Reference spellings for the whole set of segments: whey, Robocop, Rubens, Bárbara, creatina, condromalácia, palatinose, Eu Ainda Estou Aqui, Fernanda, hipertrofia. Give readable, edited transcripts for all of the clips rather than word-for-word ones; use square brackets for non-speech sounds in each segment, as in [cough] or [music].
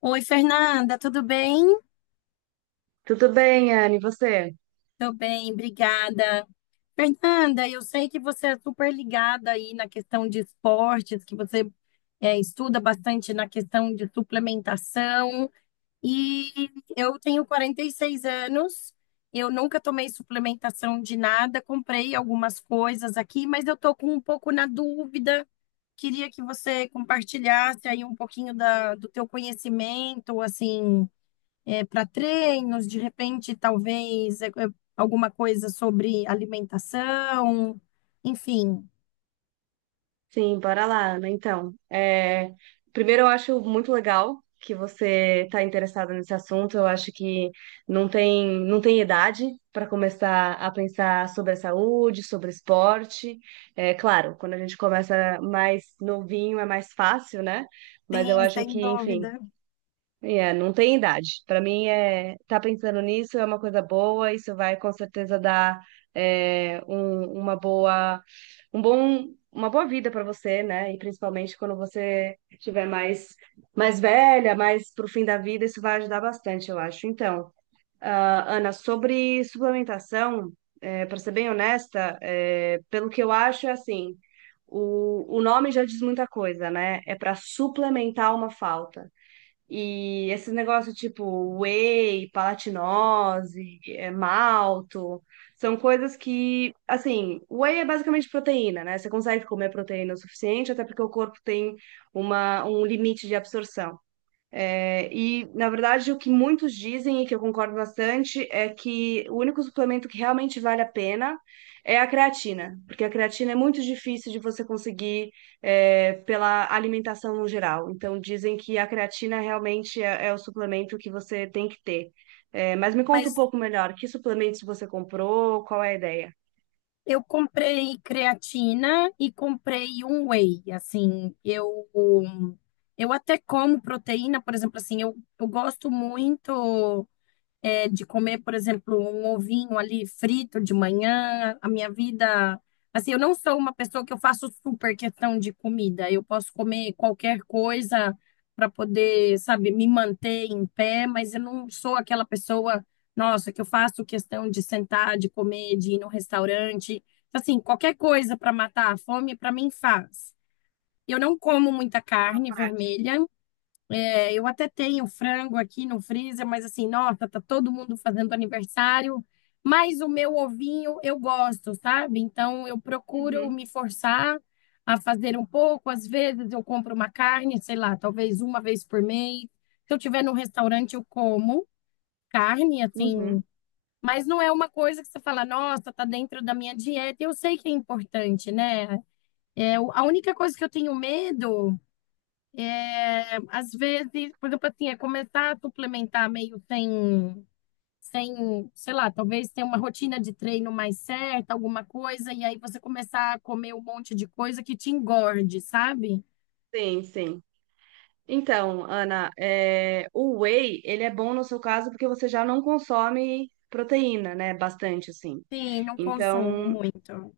Oi, Fernanda, tudo bem? Tudo bem, Anne, e você? Tô bem, obrigada. Fernanda, eu sei que você é super ligada aí na questão de esportes, que você estuda bastante na questão de suplementação. E eu tenho 46 anos, eu nunca tomei suplementação de nada, comprei algumas coisas aqui, mas eu tô com um pouco na dúvida. Queria que você compartilhasse aí um pouquinho da, do teu conhecimento, assim para treinos, de repente, talvez alguma coisa sobre alimentação, enfim, Sim, bora lá, né? Então, primeiro eu acho muito legal que você está interessada nesse assunto. Eu acho que não tem idade para começar a pensar sobre a saúde, sobre esporte. É claro, quando a gente começa mais novinho é mais fácil, né? Mas eu tem, acho sem que, enfim, dúvida. É, não tem idade. Para mim, é tá pensando nisso é uma coisa boa. Isso vai com certeza dar uma boa, uma boa vida para você, né? E principalmente quando você estiver mais mais velha, mais pro fim da vida, isso vai ajudar bastante, eu acho. Então, Ana, sobre suplementação, para ser bem honesta, pelo que eu acho, é assim. O nome já diz muita coisa, né? É para suplementar uma falta. E esses negócios tipo whey, palatinose, malto, são coisas que, assim, whey é basicamente proteína, né? Você consegue comer proteína o suficiente, até porque o corpo tem um limite de absorção. Na verdade, o que muitos dizem, e que eu concordo bastante, é que o único suplemento que realmente vale a pena é a creatina, porque a creatina é muito difícil de você conseguir, pela alimentação no geral. Então, dizem que a creatina realmente é o suplemento que você tem que ter. Mas me conta Mas um pouco melhor, que suplementos você comprou, qual é a ideia? eu comprei creatina e comprei um whey, assim, eu até como proteína, por exemplo, assim, eu gosto muito. De comer, por exemplo, um ovinho ali frito de manhã, a minha vida. Assim, eu não sou uma pessoa que eu faço super questão de comida. Eu posso comer qualquer coisa para poder, sabe, me manter em pé, mas eu não sou aquela pessoa, nossa, que eu faço questão de sentar, de comer, de ir no restaurante. Assim, qualquer coisa para matar a fome, para mim faz. Eu não como muita A carne prática. vermelha. Eu até tenho frango aqui no freezer, mas assim, nossa, tá todo mundo fazendo aniversário. Mas o meu ovinho eu gosto, sabe? Então eu procuro Uhum, me forçar a fazer um pouco. Às vezes eu compro uma carne, sei lá, talvez uma vez por mês. Se eu tiver num restaurante, eu como carne, assim. uhum. Mas não é uma coisa que você fala, nossa, tá dentro da minha dieta. Eu sei que é importante, né? A única coisa que eu tenho medo. Às vezes, por exemplo, assim, é começar a suplementar meio sem, sei lá, talvez ter uma rotina de treino mais certa, alguma coisa, e aí você começar a comer um monte de coisa que te engorde, sabe? Sim, sim. Então, Ana, o whey, ele é bom no seu caso porque você já não consome proteína, né? Bastante, assim. Sim, não consumo Então, muito.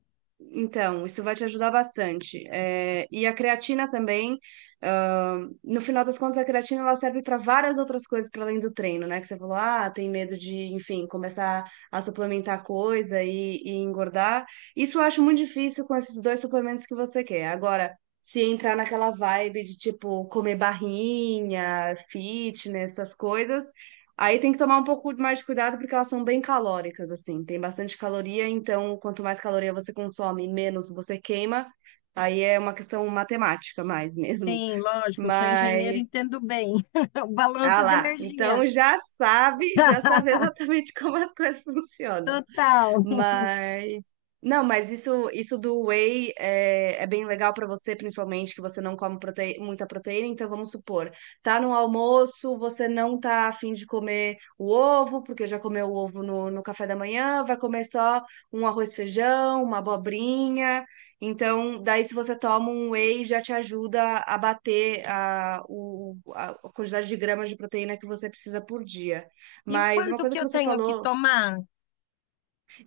então, isso vai te ajudar bastante. É, e a creatina também, ah, no final das contas, a creatina ela serve para várias outras coisas para além do treino, né? Que você falou, ah, tem medo de, enfim, começar a suplementar coisa e engordar. Isso eu acho muito difícil com esses dois suplementos que você quer. Agora, se entrar naquela vibe de, tipo, comer barrinha, fitness, essas coisas, aí tem que tomar um pouco mais de cuidado porque elas são bem calóricas, assim. Tem bastante caloria, então quanto mais caloria você consome, menos você queima. Aí é uma questão matemática mais [laughs] mesmo. Sim, lógico, eu sou engenheira e Mas, entendo bem. [laughs] O ah balanço de lá, energia. então já [laughs] sabe exatamente [laughs] como as coisas funcionam. Total. Mas não, mas isso do whey é bem legal para você, principalmente que você não come prote- muita proteína. Então vamos supor, tá no almoço, você não tá afim de comer o ovo, porque já comeu o ovo no café da manhã, vai comer só um arroz e feijão, uma abobrinha. Então, daí se você toma um whey, já te ajuda a bater a, o, a a quantidade de gramas de proteína que você precisa por dia. E o Mas uma quanto coisa que que eu você tenho que falou tomar?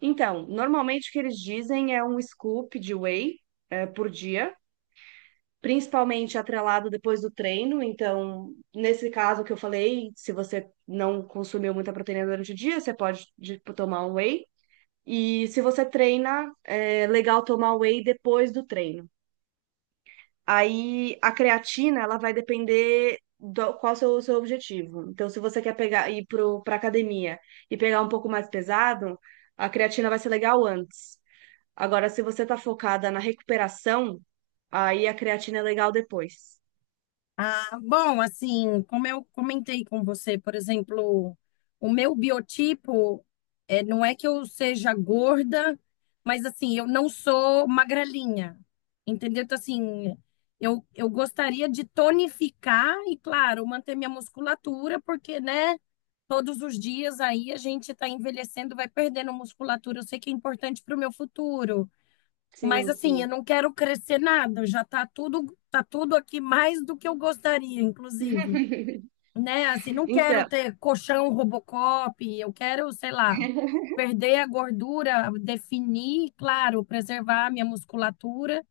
então, normalmente o que eles dizem é um scoop de whey, por dia, principalmente atrelado depois do treino. Então, nesse caso que eu falei, se você não consumiu muita proteína durante o dia, você pode de- tomar um whey. E se você treina, é legal tomar whey depois do treino. Aí a creatina, ela vai depender do qual é o seu objetivo. Então, se você quer pegar ir para academia e pegar um pouco mais pesado, a creatina vai ser legal antes. Agora, se você tá focada na recuperação, aí a creatina é legal depois. Ah, bom, assim, como eu comentei com você, por exemplo, o meu biotipo não é que eu seja gorda, mas assim, eu não sou magrelinha, entendeu? Então, assim, eu gostaria de tonificar e, claro, manter minha musculatura, porque, né, todos os dias aí a gente está envelhecendo, vai perdendo musculatura. Eu sei que é importante para o meu futuro. Mas Sim, assim, eu sim. não quero crescer nada, já tá tudo aqui mais do que eu gostaria, inclusive, [laughs] né? Assim, não quero Então, ter colchão Robocop, eu quero, sei lá, perder a gordura, definir, claro, preservar a minha musculatura.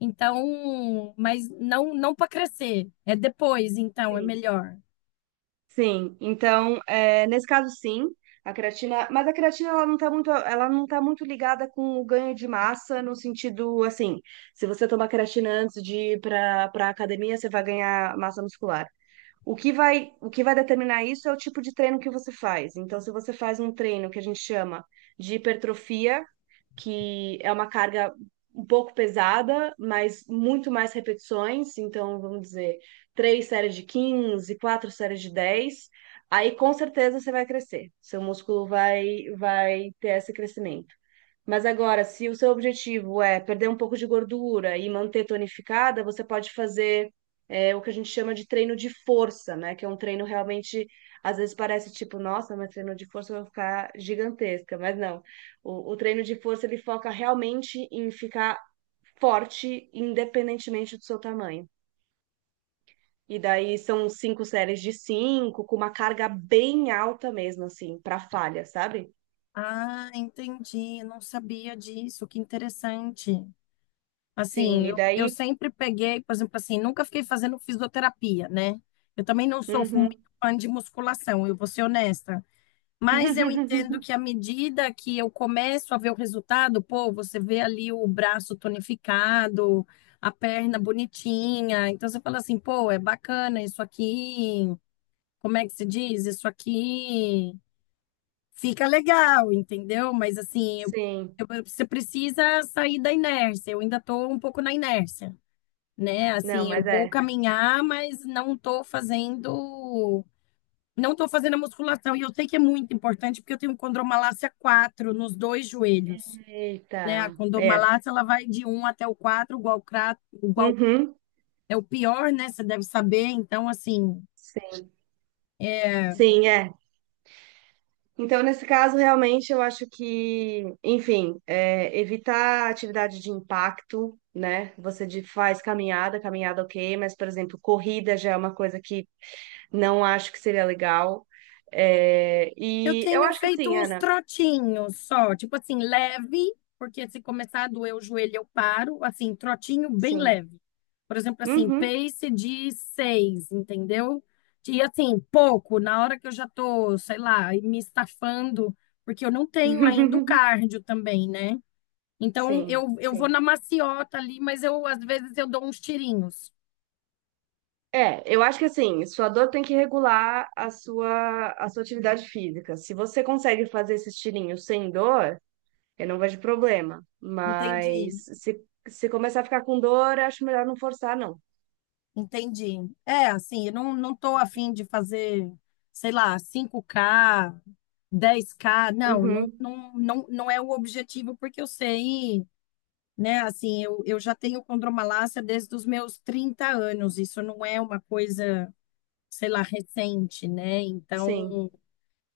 Então, mas não para crescer, é depois, então é sim, melhor. sim. Então, nesse caso, sim, a creatina, mas a creatina ela não tá muito ligada com o ganho de massa no sentido assim, se você tomar creatina antes de ir para academia, você vai ganhar massa muscular. O que vai determinar isso é o tipo de treino que você faz. Então, se você faz um treino que a gente chama de hipertrofia que é uma carga um pouco pesada, mas muito mais repetições. Então, vamos dizer, três séries de 15, quatro séries de 10. Aí, com certeza, você vai crescer. Seu músculo vai ter esse crescimento. Mas agora, se o seu objetivo é perder um pouco de gordura e manter tonificada, você pode fazer o que a gente chama de treino de força, né? Que é um treino realmente, às vezes parece tipo, nossa, mas treino de força vai ficar gigantesca, mas não. O treino de força ele foca realmente em ficar forte, independentemente do seu tamanho. E daí são cinco séries de cinco, com uma carga bem alta mesmo, assim, para falha, sabe? Ah, entendi, não sabia disso, que interessante. Sim, Assim, e eu daí. sempre peguei, por exemplo, assim, nunca fiquei fazendo fisioterapia, né? Eu também não sou muito Uhum. fã de musculação, eu vou ser honesta. Mas eu entendo [laughs] que à medida que eu começo a ver o resultado, pô, você vê ali o braço tonificado, a perna bonitinha. Então você fala assim, pô, é bacana isso aqui. Como é que se diz? Isso aqui fica legal, entendeu? Mas assim, Sim, você precisa sair da inércia. Eu ainda estou um pouco na inércia, né? não, Assim, eu mas vou é. caminhar, mas não tô fazendo a musculação. E eu sei que é muito importante porque eu tenho condromalácia 4 nos dois joelhos, né? A Eita, é. condromalácia ela vai de 1 até o 4. Igual Uhum. é o pior, né? Você deve saber. Então, assim, Sim, sim, é. Então, nesse caso, realmente, eu acho que, enfim, evitar atividade de impacto, né? Você de- faz caminhada, caminhada ok, mas, por exemplo, corrida já é uma coisa que não acho que seria legal. É, eu e eu tenho acho que feito sim, uns Ana. trotinhos só, tipo assim, leve, porque se começar a doer o joelho, eu paro, assim, trotinho bem Sim. leve. Por exemplo, assim, Uhum. pace de 6, entendeu? E assim, pouco, na hora que eu já tô, sei lá, me estafando, porque eu não tenho ainda o [laughs] cardio também, né? Então, Sim, eu vou sim. na maciota ali, mas eu, às vezes, eu dou uns tirinhos. É, eu acho que assim, sua dor tem que regular a sua atividade física. Se você consegue fazer esse estilinho sem dor, eu não vejo problema, mas Entendi. se começar a ficar com dor, acho melhor não forçar, não. Entendi. É, assim, eu não tô afim de fazer, sei lá, 5K, 10K. Não, não, Uhum, não, não, não é o objetivo, porque eu sei, né? Assim, eu já tenho condromalácia desde os meus 30 anos. Isso não é uma coisa, sei lá, recente, né? sim. Então,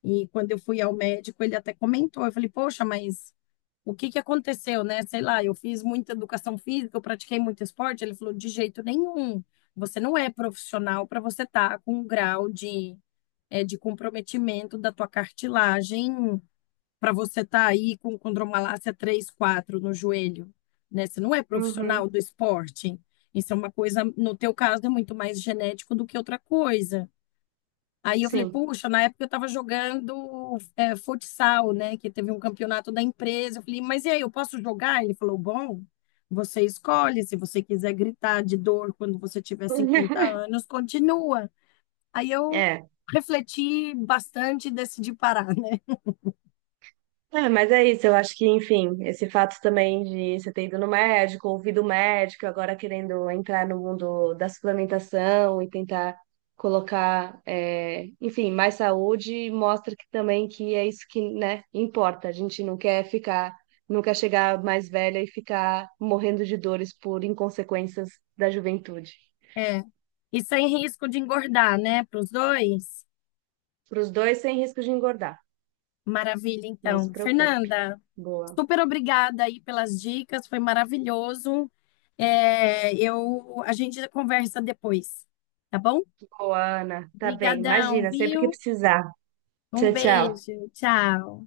e quando eu fui ao médico, ele até comentou. Eu falei, poxa, mas o que que aconteceu, né? Sei lá, eu fiz muita educação física, eu pratiquei muito esporte. Ele falou, de jeito nenhum. Você não é profissional para você estar com um grau de, de comprometimento da tua cartilagem, para você estar aí com condromalácia 3 4 no joelho, né? Você não é Uhum, profissional do esporte. Isso é uma coisa, no teu caso, é muito mais genético do que outra coisa. Aí eu falei, sim. puxa, na época eu estava jogando, futsal, né? Que teve um campeonato da empresa. Eu falei, mas e aí, eu posso jogar? Ele falou, bom, você escolhe. Se você quiser gritar de dor quando você tiver 50 [laughs] anos, continua. Aí eu É. refleti bastante e decidi parar, [laughs] né? É, mas é isso, eu acho que, enfim, esse fato também de você ter ido no médico, ouvido o médico, agora querendo entrar no mundo da suplementação e tentar colocar, enfim, mais saúde, mostra que também que é isso que, né, importa. A gente não quer ficar, não quer chegar mais velha e ficar morrendo de dores por inconsequências da juventude. É. E sem risco de engordar, né? Para os dois. Para os dois, sem risco de engordar, Maravilha, não se então. preocupe. Fernanda, Boa. super obrigada aí pelas dicas, foi maravilhoso. É, a gente conversa depois, tá bom? Boa, Ana. Tá bem. Obrigadão, Imagina, sempre que viu? precisar. Um Tchau, tchau. beijo, tchau.